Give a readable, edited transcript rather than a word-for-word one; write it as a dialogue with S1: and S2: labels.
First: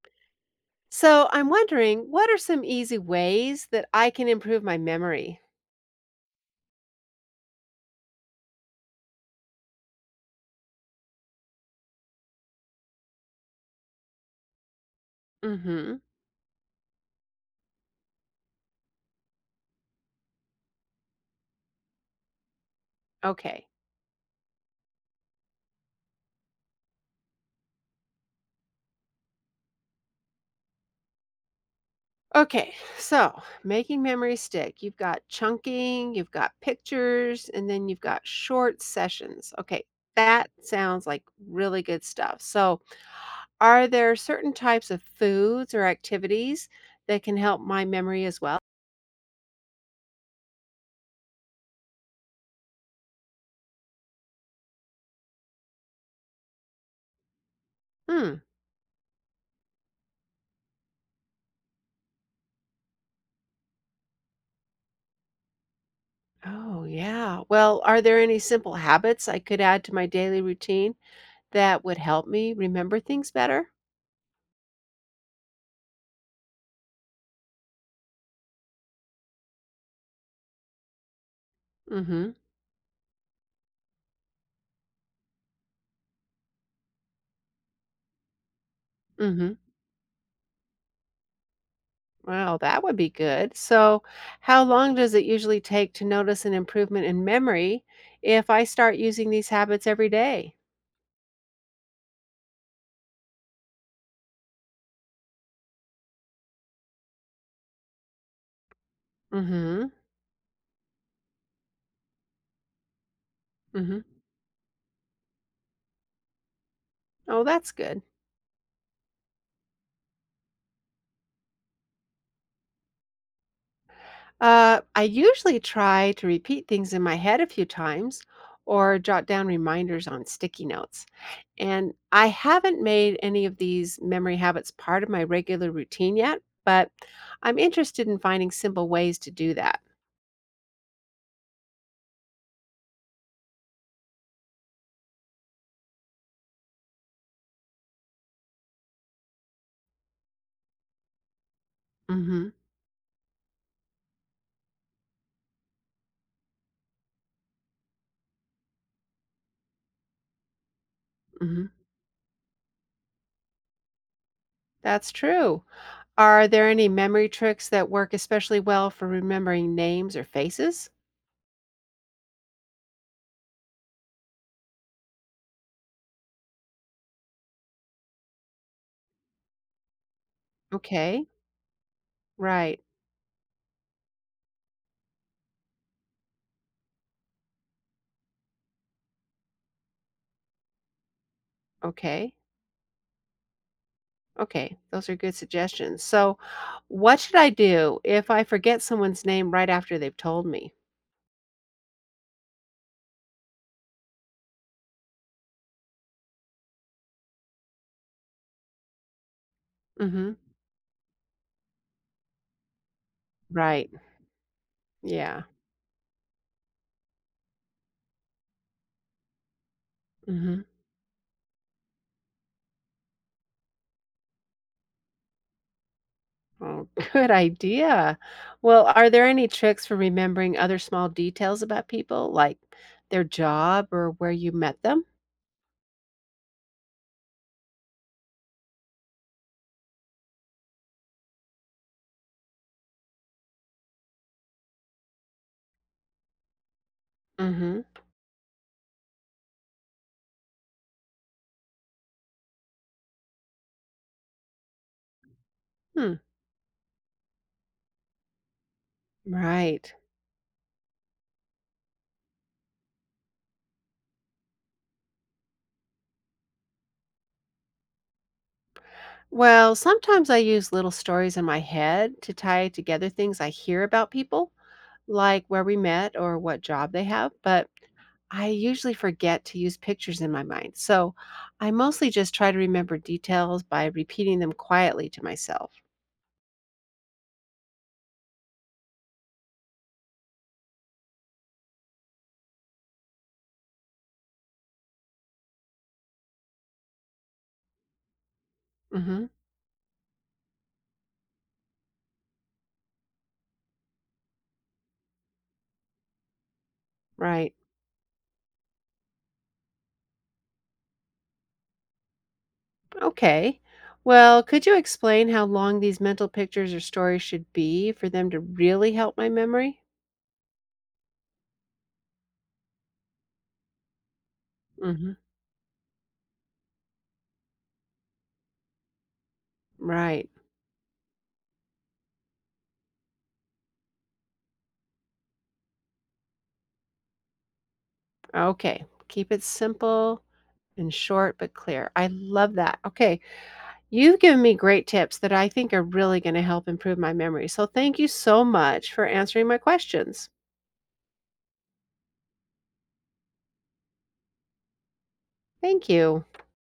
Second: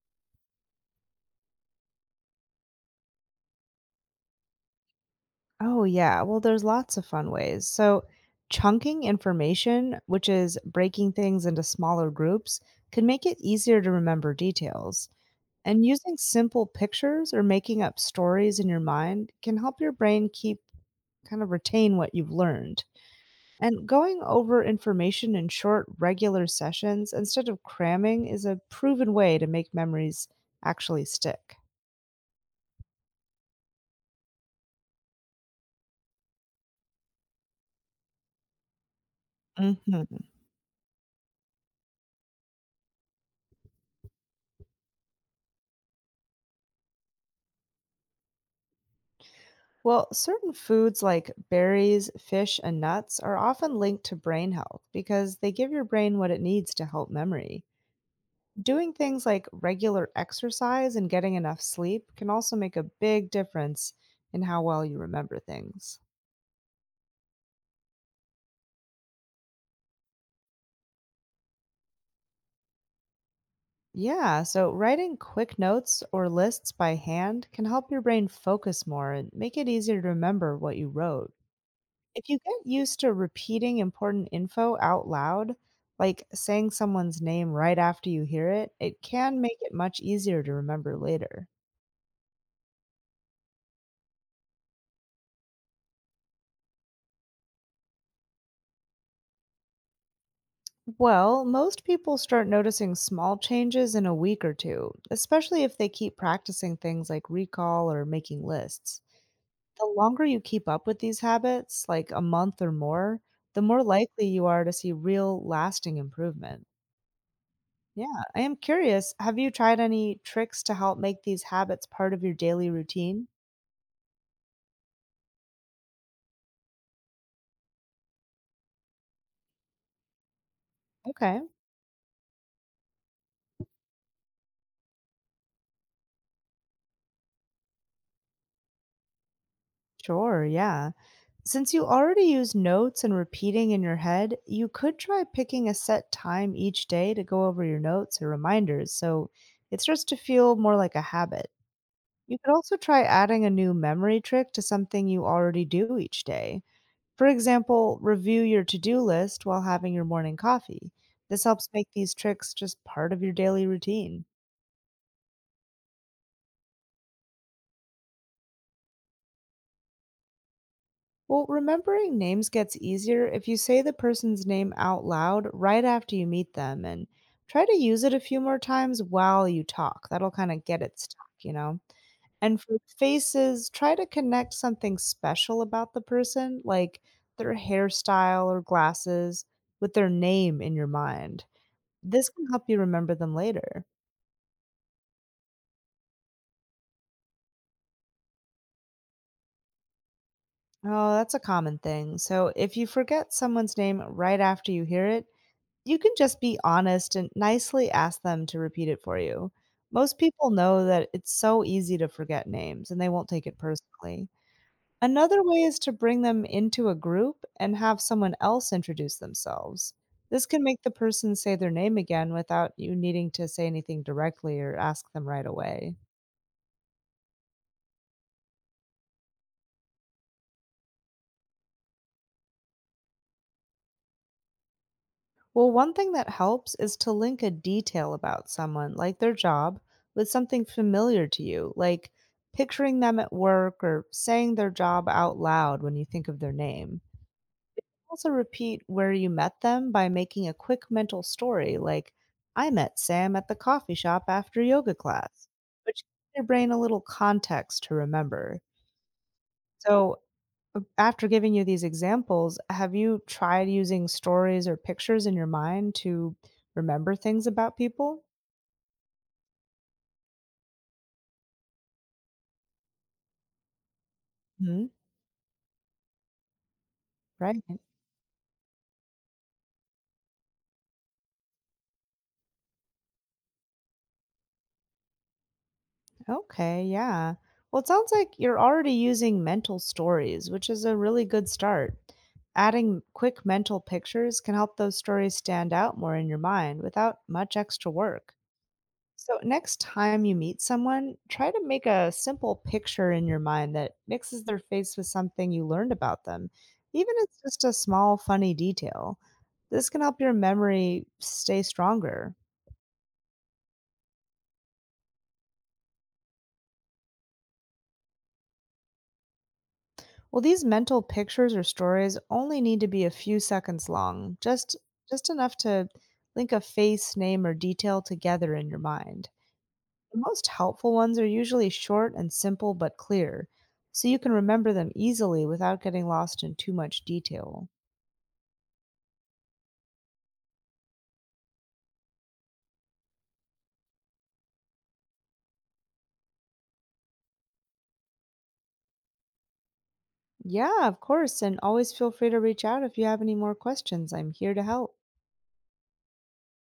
S1: So I'm wondering, what are some easy ways that I can improve my memory?
S2: Oh, yeah. Well, there's lots of fun ways. So, chunking information, which is breaking things into smaller groups, can make it easier to remember details. And
S1: Mm-hmm.
S2: using simple pictures or making up stories in your mind can help your brain keep kind of retain what you've learned.
S1: Okay.
S2: And going over information in short, regular sessions instead of cramming is a proven way to make memories actually stick.
S1: Okay. So making memory stick. You've got chunking, you've got pictures, and then you've got short sessions. Okay.
S2: Mhm.
S1: That sounds like really good stuff. So are there certain types of foods or activities that can help my memory as well?
S2: Well, certain foods like berries, fish, and nuts are often linked to brain health because they give your brain what it needs to help memory.
S1: Hmm.
S2: Doing things like regular exercise and getting enough sleep can also make a big difference in how well you remember things.
S1: Oh, yeah. Well, are there any simple habits I could add to my daily routine that would help me remember things better?
S2: Yeah, so writing quick notes or lists by hand can help your brain focus more and make it easier to remember what you wrote.
S1: Mm,
S2: If
S1: mhm.
S2: you get used to repeating important info out loud, like saying someone's name right after you hear it, it
S1: Mm,
S2: can
S1: mhm.
S2: make it much easier to remember later.
S1: Wow, that would be good. So, how long does it usually take to notice an improvement in memory if I start using these habits every day?
S2: Well, most people start noticing small changes in a week or two, especially if they keep practicing things like recall or making lists.
S1: Mm-hmm.
S2: The longer you keep up with these habits, like a month or more, the
S1: Mhm,
S2: more
S1: mhm.
S2: likely you are to see real lasting improvement.
S1: Oh, that's good.
S2: Yeah, I am curious. Have you tried any tricks to help make these habits part of your daily routine?
S1: I usually try to repeat things in my head a few times or jot down reminders on sticky notes.
S2: Okay,
S1: And I haven't made any of these memory habits part of my regular routine yet, but I'm interested in finding simple ways to do that.
S2: sure, yeah. Since you already use notes and repeating in your head, you could try picking a set time each day to go over your notes or reminders so it starts to feel more like a habit. You
S1: Mhm.
S2: could also try adding a new memory trick to something you already do each day. For example, review your to do list while having your morning coffee. This
S1: Mhm.
S2: helps make these tricks just part of your daily routine.
S1: That's true. Are there any memory tricks that work especially well for remembering names or faces?
S2: Well, remembering names gets easier if you say the person's name out loud right after you meet them and try to use it a few more times while you talk. That'll kind of get it
S1: Okay.
S2: stuck, you know? And for
S1: Right.
S2: faces, try to connect something special about the person, like their hairstyle or glasses, with their name in your mind. This
S1: Okay.
S2: can help you remember them later.
S1: Okay, those are good suggestions. So, what should I do if I forget someone's name right after they've told me?
S2: Oh, that's a common thing. So if you forget someone's name right after you hear it, you can just be honest and nicely ask them to repeat it for you. Most
S1: Hmm.
S2: people know that it's so easy to forget names and they won't take it
S1: Right.
S2: personally.
S1: Yeah.
S2: Another way is to bring them into a group and have someone else introduce themselves. This
S1: Hmm.
S2: can make the person say their name again without you needing to say anything directly or ask them right away.
S1: Oh, good idea. Well, are there any tricks for remembering other small details about people, like their job or where you met them?
S2: Well, one thing that helps is to link a detail about someone, like their job, with something familiar to you, like picturing them at work or saying their job out loud when you think of their name.
S1: Hmm.
S2: Also, repeat where you met them by making a quick mental story, like, I met Sam at the coffee shop after yoga class, which
S1: Hmm.
S2: gives your brain a little context to remember.
S1: Right.
S2: So, after giving you these examples, have you tried using stories or pictures in your mind to remember things about people?
S1: Well, sometimes I use little stories in my head to tie together things I hear about people,
S2: Hmm.
S1: like where we met or what job they have,
S2: Right.
S1: but I usually forget to use pictures in my mind, so I mostly just try to remember details by repeating them quietly to myself.
S2: Okay. Yeah. Well, it sounds like you're already using mental stories, which is a really good start. Adding quick mental pictures can help those stories stand out more in your mind without much extra work.
S1: Hmm.
S2: So, next time you meet someone, try to make a simple picture in your mind that mixes their face with something you learned about them, even if
S1: Right.
S2: it's just a small, funny detail. This can help your memory stay stronger.
S1: Okay. Well, could you explain how long these mental pictures or stories should be for them to really help my memory?
S2: Well, these mental pictures or stories only need to be a few seconds long, just
S1: Hmm.
S2: just enough to link a face, name, or detail together in your mind. The
S1: Right.
S2: most helpful ones are usually short and simple but clear, so you can remember them easily without getting lost in too much detail.
S1: Okay. Keep it simple and short but clear. I love that. Okay. You've given me great tips that I think are really going to help improve my memory. So thank you so much for answering my questions.
S2: Yeah, of course, and always feel free to reach out if you have any more questions. I'm here to help.
S1: Thank you.